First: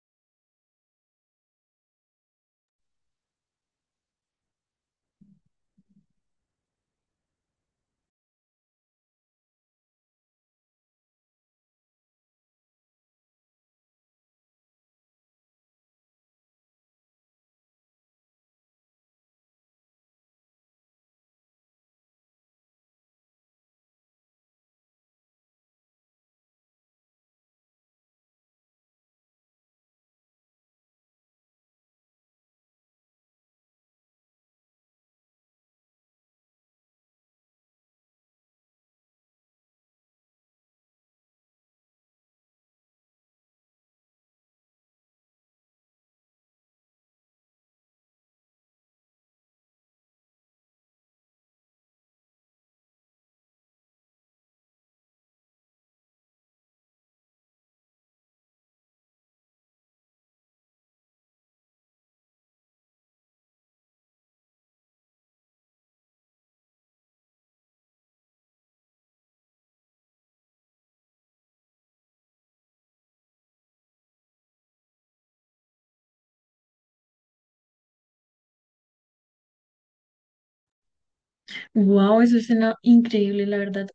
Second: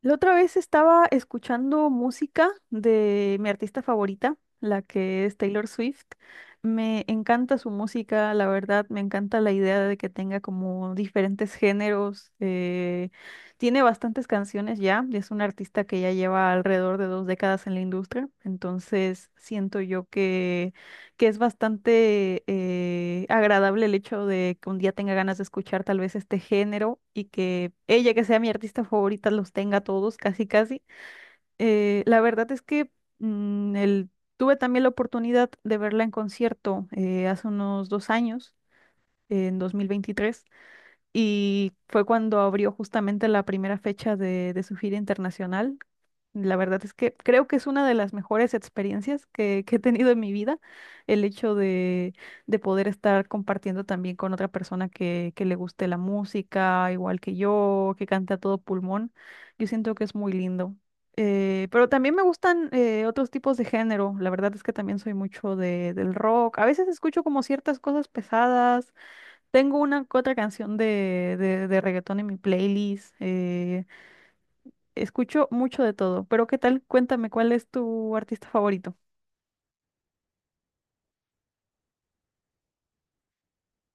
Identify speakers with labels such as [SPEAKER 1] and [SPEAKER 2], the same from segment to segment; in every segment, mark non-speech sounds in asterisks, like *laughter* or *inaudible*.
[SPEAKER 1] La otra vez estaba escuchando música de mi artista favorita, la que es Taylor Swift. Me encanta su música, la verdad, me encanta la idea de que tenga como diferentes géneros. Tiene bastantes canciones ya, y es una artista que ya lleva alrededor de 2 décadas en la industria, entonces siento yo que es bastante agradable el hecho de que un día tenga ganas de escuchar tal vez este género y que ella, que sea mi artista favorita, los tenga todos, casi casi. La verdad es que mm, el- Tuve también la oportunidad de verla en concierto hace unos 2 años, en 2023, y fue cuando abrió justamente la primera fecha de su gira internacional. La verdad es que creo que es una de las mejores experiencias que he tenido en mi vida, el hecho de poder estar compartiendo también con otra persona que le guste la música, igual que yo, que canta a todo pulmón. Yo siento que es muy lindo. Pero también me gustan otros tipos de género. La verdad es que también soy mucho del rock. A veces escucho como ciertas cosas pesadas. Tengo una que otra canción de reggaetón en mi playlist. Escucho mucho de todo, pero ¿qué tal? Cuéntame, ¿cuál es tu artista favorito?
[SPEAKER 2] Wow, eso suena increíble, la verdad.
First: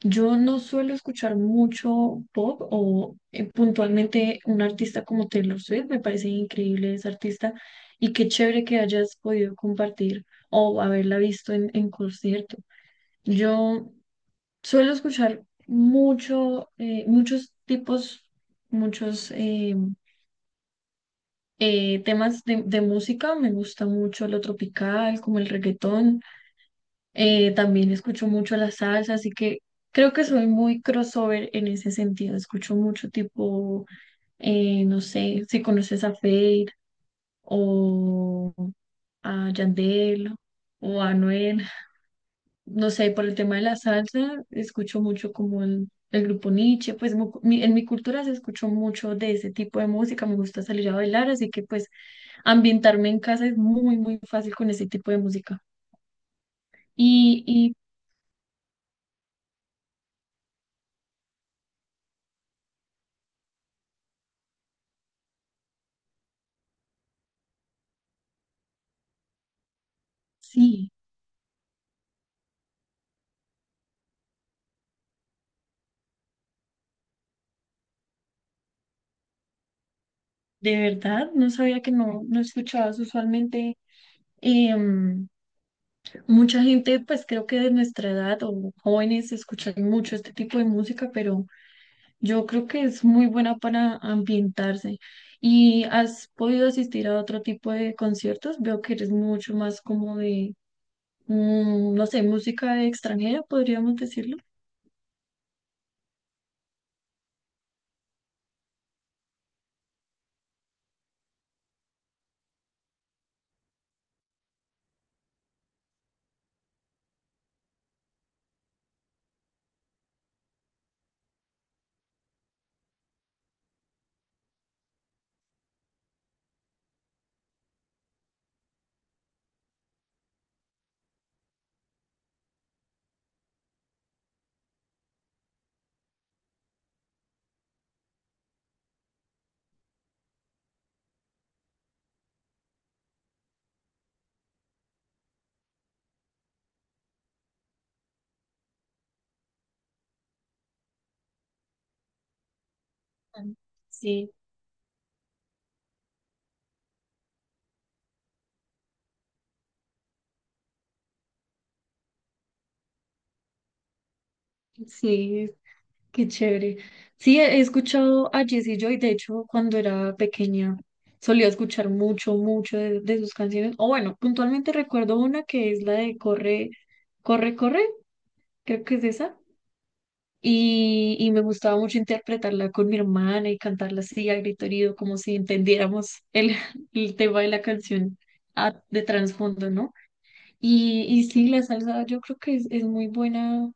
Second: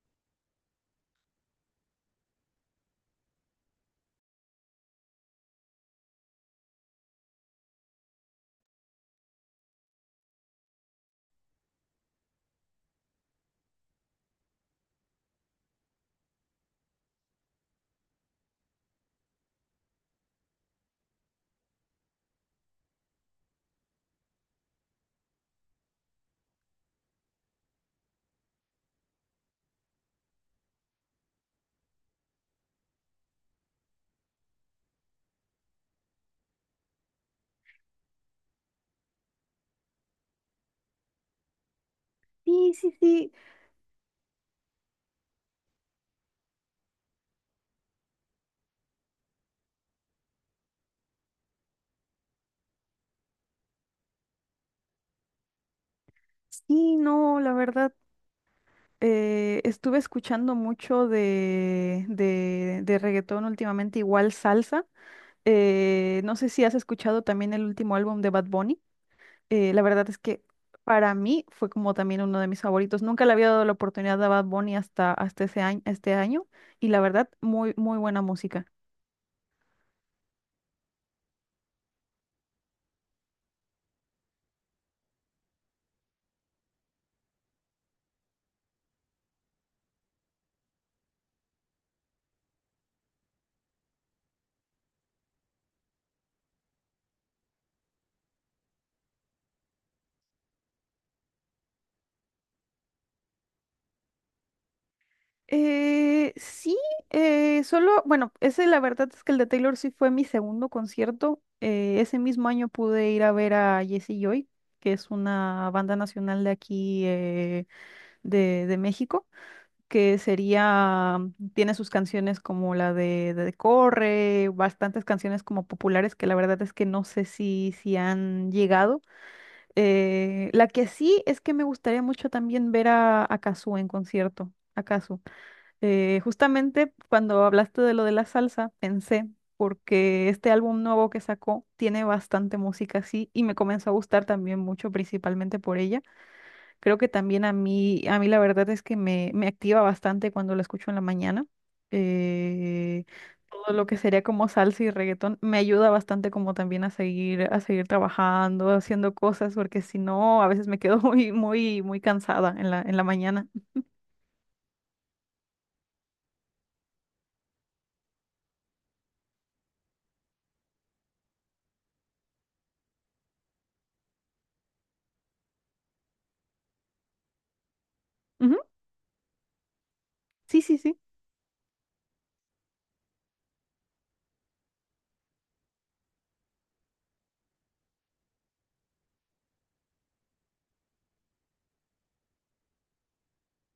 [SPEAKER 2] Yo no suelo escuchar mucho pop o puntualmente un artista como Taylor Swift. Me parece increíble ese artista y qué chévere que hayas podido compartir o haberla visto en concierto. Yo suelo escuchar mucho, muchos tipos, muchos temas de música. Me gusta mucho lo tropical, como el reggaetón. También escucho mucho la salsa, así que creo que soy muy crossover en ese sentido. Escucho mucho tipo, no sé, si conoces a Feid o a Yandel o a Anuel.
[SPEAKER 1] Sí,
[SPEAKER 2] No
[SPEAKER 1] sí,
[SPEAKER 2] sé, por
[SPEAKER 1] sí.
[SPEAKER 2] el tema de la salsa, escucho mucho como el grupo Niche, pues en mi cultura se escuchó mucho de ese tipo de música. Me gusta salir a bailar, así que pues ambientarme en casa es muy, muy fácil con ese tipo de música.
[SPEAKER 1] Sí, no,
[SPEAKER 2] Y,
[SPEAKER 1] la
[SPEAKER 2] y
[SPEAKER 1] verdad, estuve escuchando mucho de reggaetón últimamente, igual salsa. No sé si has escuchado también el último álbum de Bad Bunny. La verdad es que
[SPEAKER 2] sí.
[SPEAKER 1] para mí fue como también uno de mis favoritos. Nunca le había dado la oportunidad a Bad Bunny hasta, hasta ese año, este año, y la verdad, muy, muy buena música.
[SPEAKER 2] De verdad, no sabía que no escuchabas usualmente. em, Mucha gente, pues creo que de nuestra edad o jóvenes, escuchan mucho este tipo de música, pero yo creo que es muy buena para ambientarse. ¿Y has podido asistir a otro tipo de conciertos? Veo que eres mucho más como de, mm, no sé, música extranjera, podríamos decirlo.
[SPEAKER 1] Sí, solo, bueno, ese la verdad es que el de Taylor sí fue mi segundo concierto. Ese mismo año pude ir a ver a Jesse Joy, que es una banda nacional de aquí de México, que sería, tiene sus canciones como la de Corre, bastantes canciones como populares que la verdad es que no sé si, si han llegado. La que sí es que me gustaría mucho también ver a Cazzu en concierto, a Cazzu. Justamente cuando hablaste de lo de la salsa, pensé, porque este álbum nuevo que sacó tiene bastante música así y me comenzó a gustar también mucho, principalmente por ella. Creo que también a mí la verdad es que me activa bastante cuando la escucho en la mañana. Eh, Todo lo que sería
[SPEAKER 2] Sí,
[SPEAKER 1] como salsa y reggaetón me ayuda bastante como también a seguir trabajando, haciendo cosas, porque si no, a veces me quedo *laughs* muy, muy, muy cansada en la mañana.
[SPEAKER 2] sí. Qué chévere. Sí, he escuchado a Jessie Joy. De hecho, cuando era pequeña solía escuchar mucho, mucho de sus canciones. O bueno, puntualmente recuerdo una que es la de Corre, Corre, Corre,
[SPEAKER 1] Ujú,
[SPEAKER 2] creo que es esa.
[SPEAKER 1] sí, sí, sí.
[SPEAKER 2] Y me gustaba mucho interpretarla con mi hermana y cantarla así a grito herido, como si entendiéramos el, *laughs* el tema de la canción de trasfondo, ¿no? Y sí, la salsa yo creo que es muy buena,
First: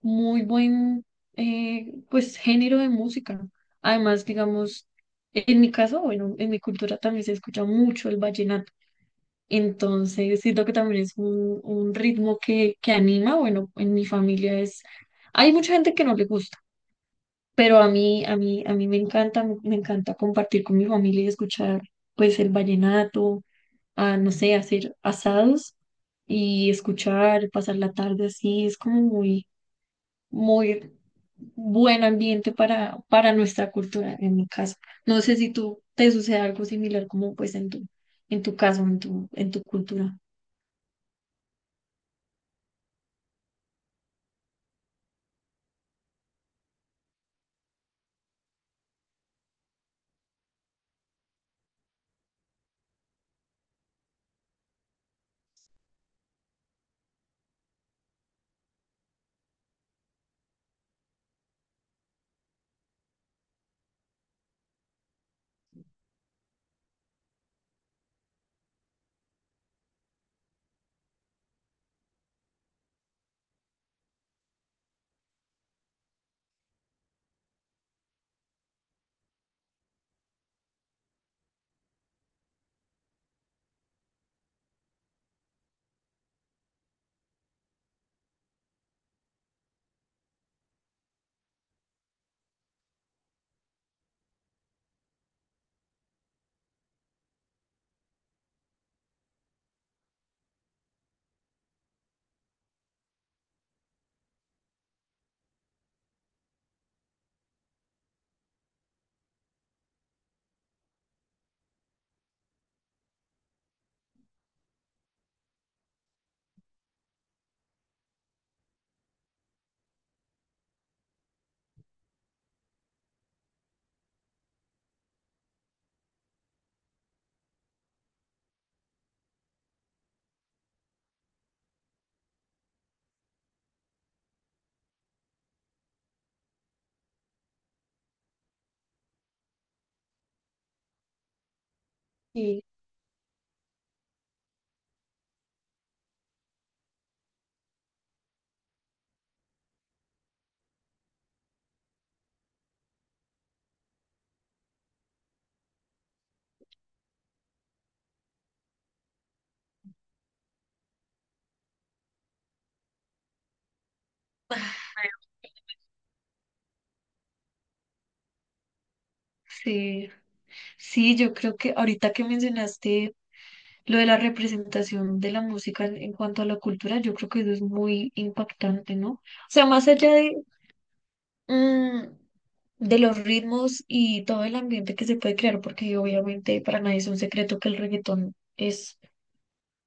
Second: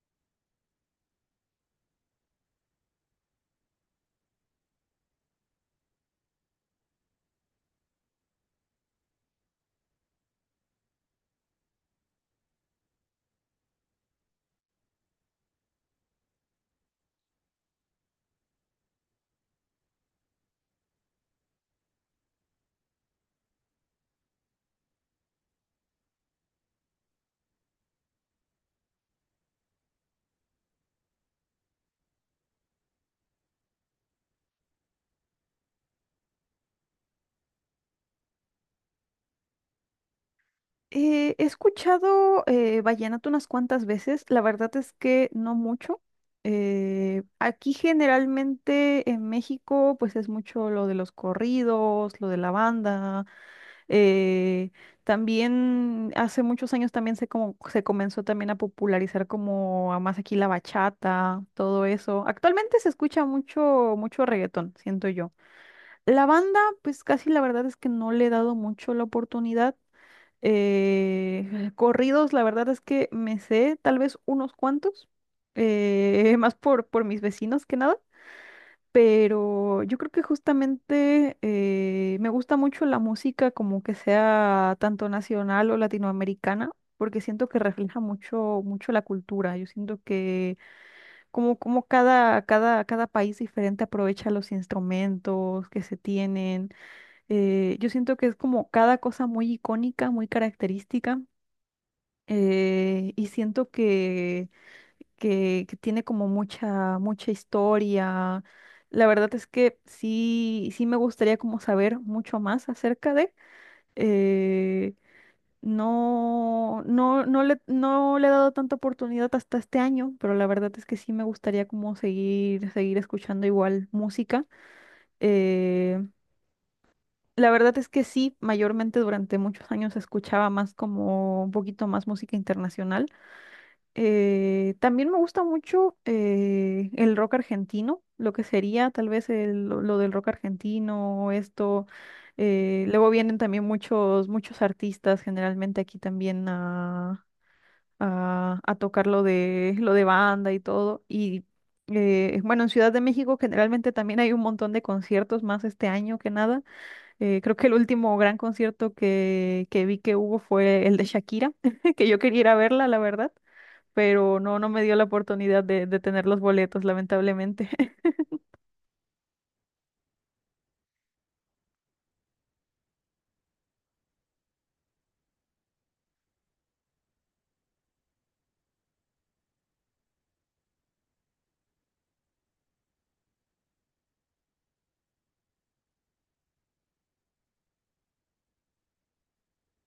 [SPEAKER 2] muy buen pues género de música. Además, digamos, en mi caso, bueno, en mi cultura también se escucha mucho el vallenato. Entonces, siento que también es un ritmo que anima. Bueno, en mi familia es, hay mucha gente que no le gusta, pero a mí, a mí, a mí me encanta, me encanta compartir con mi familia y escuchar pues el vallenato, a, no sé, hacer asados y escuchar, pasar la tarde así. Es como muy, muy buen ambiente para nuestra cultura en mi caso. No sé si tú te sucede algo similar como pues en tu caso, en tu cultura.
[SPEAKER 1] He escuchado vallenato unas cuantas veces, la verdad es que no mucho. Aquí generalmente en México pues es mucho lo de los corridos, lo de la banda. eh, También hace muchos años también se, como, se comenzó también a popularizar como a más aquí la bachata, todo eso. Actualmente se escucha mucho, mucho reggaetón, siento yo. La banda pues casi la verdad es que no le he dado mucho la oportunidad. *laughs* Corridos, la verdad es que me sé tal vez unos cuantos, *laughs* más por mis vecinos que nada, pero yo creo que justamente me gusta mucho la música como que sea tanto nacional o latinoamericana, porque siento que refleja mucho, mucho la cultura. Yo siento que como, como cada, cada, cada país diferente aprovecha los instrumentos que se tienen. Yo siento que es como cada cosa muy icónica, muy característica, y siento que tiene como mucha, mucha historia. La verdad es que sí, sí me gustaría como saber mucho más acerca de. eh, no, no, no le, no le he dado tanta oportunidad hasta este año, pero la verdad es que sí me gustaría como seguir, seguir escuchando igual música. Eh, la verdad es que sí, mayormente durante muchos años escuchaba más como un poquito más música internacional. También me gusta mucho el rock argentino, lo que sería tal vez lo del rock argentino, esto.
[SPEAKER 2] Sí,
[SPEAKER 1] Luego vienen también muchos, muchos artistas generalmente aquí también a tocar lo lo de banda y todo. Y bueno, en Ciudad de México generalmente también hay un montón de conciertos más este año que nada. Creo que el último gran concierto que vi que hubo fue el de Shakira, *laughs* que yo quería ir a verla, la verdad, pero no, no me dio la oportunidad de tener los boletos, lamentablemente. *laughs*
[SPEAKER 2] sí, sí, yo creo que ahorita que mencionaste lo de la representación de la música en cuanto a la cultura, yo creo que eso es muy impactante, ¿no? O sea, más allá de, mm, de los ritmos y todo el ambiente que se puede crear, porque obviamente para nadie es un secreto que el reggaetón es.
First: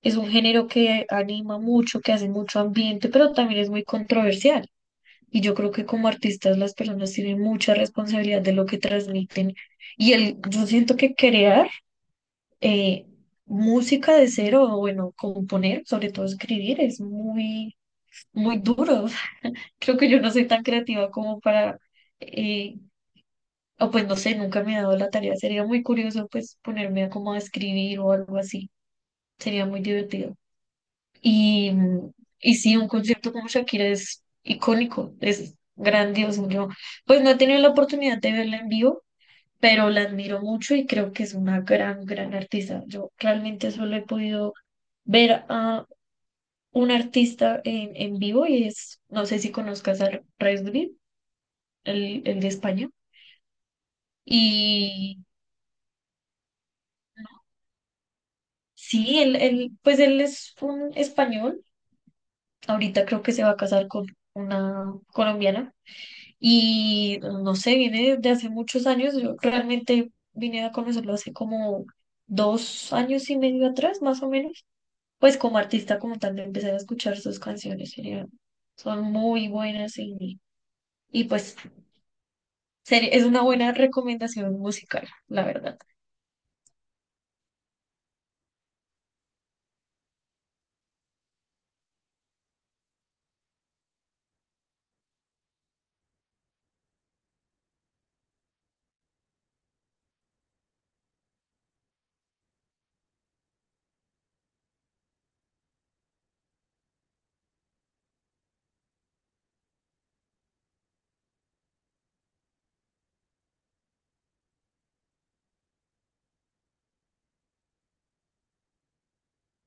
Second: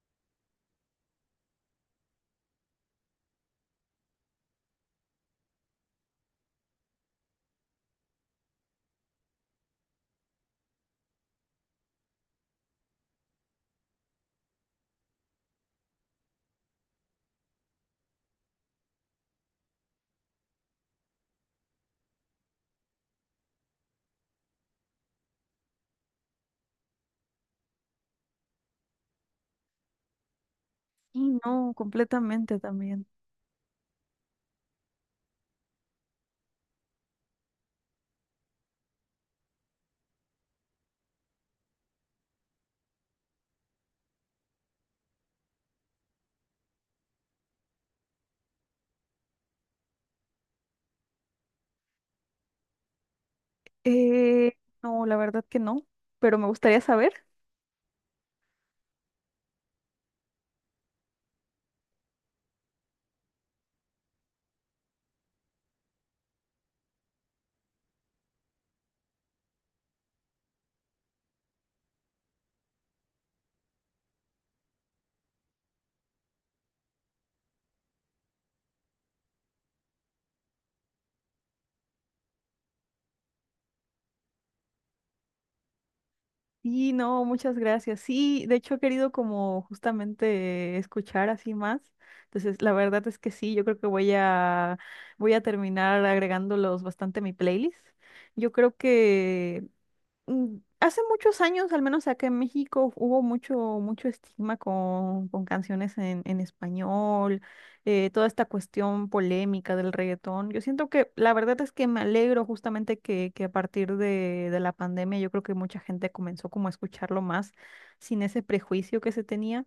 [SPEAKER 2] Es un género que anima mucho, que hace mucho ambiente, pero también es muy controversial. Y yo creo que como artistas, las personas tienen mucha responsabilidad de lo que transmiten. Y el, yo siento que crear eh, música de cero, o bueno, componer, sobre todo escribir, es muy, muy duro. *laughs* Creo que yo no soy tan creativa como para, eh, o pues no sé, nunca me he dado la tarea. Sería muy curioso pues ponerme a como a escribir o algo así. Sería muy divertido.
[SPEAKER 1] Y
[SPEAKER 2] Y,
[SPEAKER 1] no,
[SPEAKER 2] y
[SPEAKER 1] completamente
[SPEAKER 2] sí, un
[SPEAKER 1] también.
[SPEAKER 2] concierto como Shakira es icónico, es grandioso. Yo, pues no he tenido la oportunidad de verla en vivo, pero la admiro mucho y creo que es una gran, gran artista. Yo realmente solo he podido ver a un artista en vivo y es, no sé si conozcas a Resby, el de España.
[SPEAKER 1] Eh, no, la
[SPEAKER 2] Y
[SPEAKER 1] verdad que no, pero me gustaría saber.
[SPEAKER 2] sí, él, pues él es un español. Ahorita creo que se va a casar con una colombiana. Y no sé, viene de hace muchos años. Yo realmente vine a conocerlo hace como 2 años y medio atrás, más o menos. Pues como artista, como tal, empecé a escuchar sus canciones. Son muy buenas y pues es una buena recomendación musical, la verdad.
[SPEAKER 1] Sí, no, muchas gracias. Sí, de hecho he querido como justamente escuchar así más. Entonces, la verdad es que sí, yo creo que voy a terminar agregándolos bastante a mi playlist. Yo creo que hace muchos años, al menos acá en México, hubo mucho, mucho estigma con canciones en español, toda esta cuestión polémica del reggaetón. Yo siento que la verdad es que me alegro justamente que a partir de la pandemia yo creo que mucha gente comenzó como a escucharlo más sin ese prejuicio que se tenía.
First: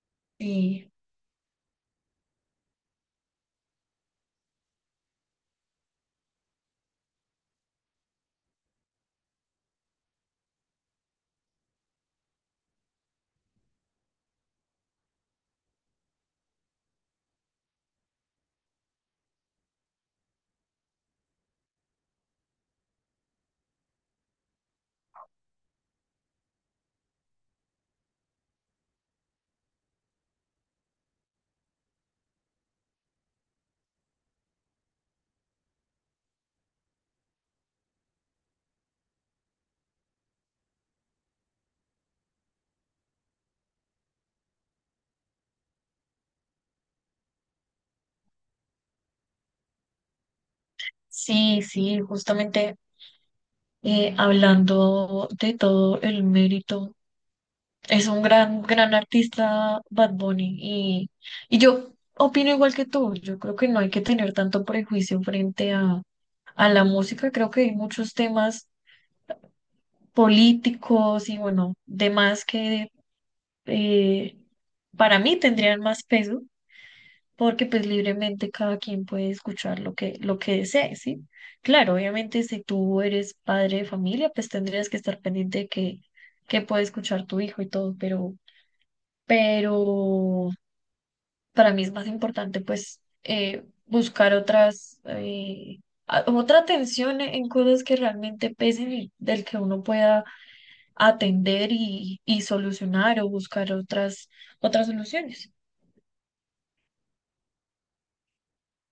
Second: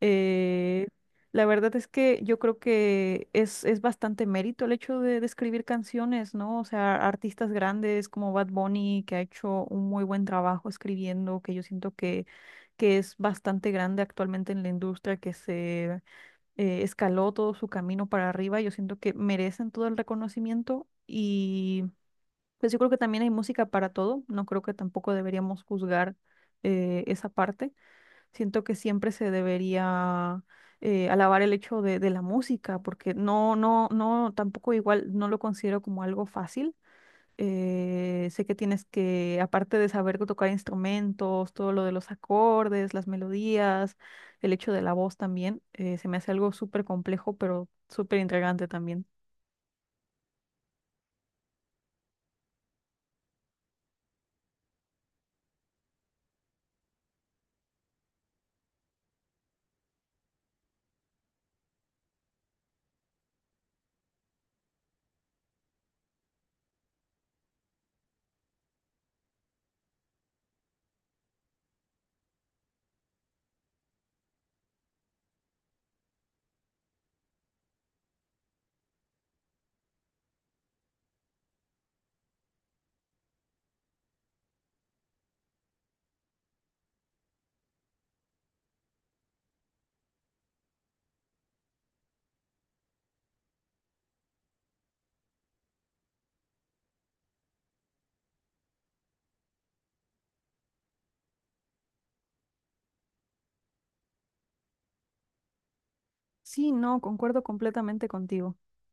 [SPEAKER 1] Eh,
[SPEAKER 2] Y
[SPEAKER 1] la verdad es que yo creo que es bastante mérito el hecho de escribir canciones, ¿no? O sea, artistas grandes como Bad Bunny, que ha hecho un muy buen trabajo escribiendo, que yo siento que es bastante grande actualmente en la industria, que se escaló todo su camino para arriba. Yo siento que merecen todo el reconocimiento y pues yo creo que también hay música para todo. No creo que tampoco deberíamos juzgar esa parte. Siento que siempre se debería alabar el hecho de la música, porque no, no, no, tampoco igual no lo considero como algo fácil. Sé que tienes que, aparte de saber tocar instrumentos, todo lo de los acordes, las melodías, el hecho de la voz también, se me hace algo súper complejo, pero súper intrigante también.
[SPEAKER 2] sí, sí, justamente hablando de todo el mérito, es un gran, gran artista Bad Bunny. Y yo opino igual que tú. Yo creo que no hay que tener tanto prejuicio frente a la música. Creo que hay muchos temas políticos y bueno, demás que eh, para mí tendrían más peso, porque pues libremente cada quien puede escuchar lo que desee, ¿sí? Claro, obviamente si tú eres padre de familia, pues tendrías que estar pendiente de que puede escuchar tu hijo y todo, pero... Pero para mí es más importante pues buscar otras, otra atención en cosas que realmente pesen y del que uno pueda atender y solucionar o buscar otras, otras soluciones.
[SPEAKER 1] Sí, no, concuerdo completamente contigo.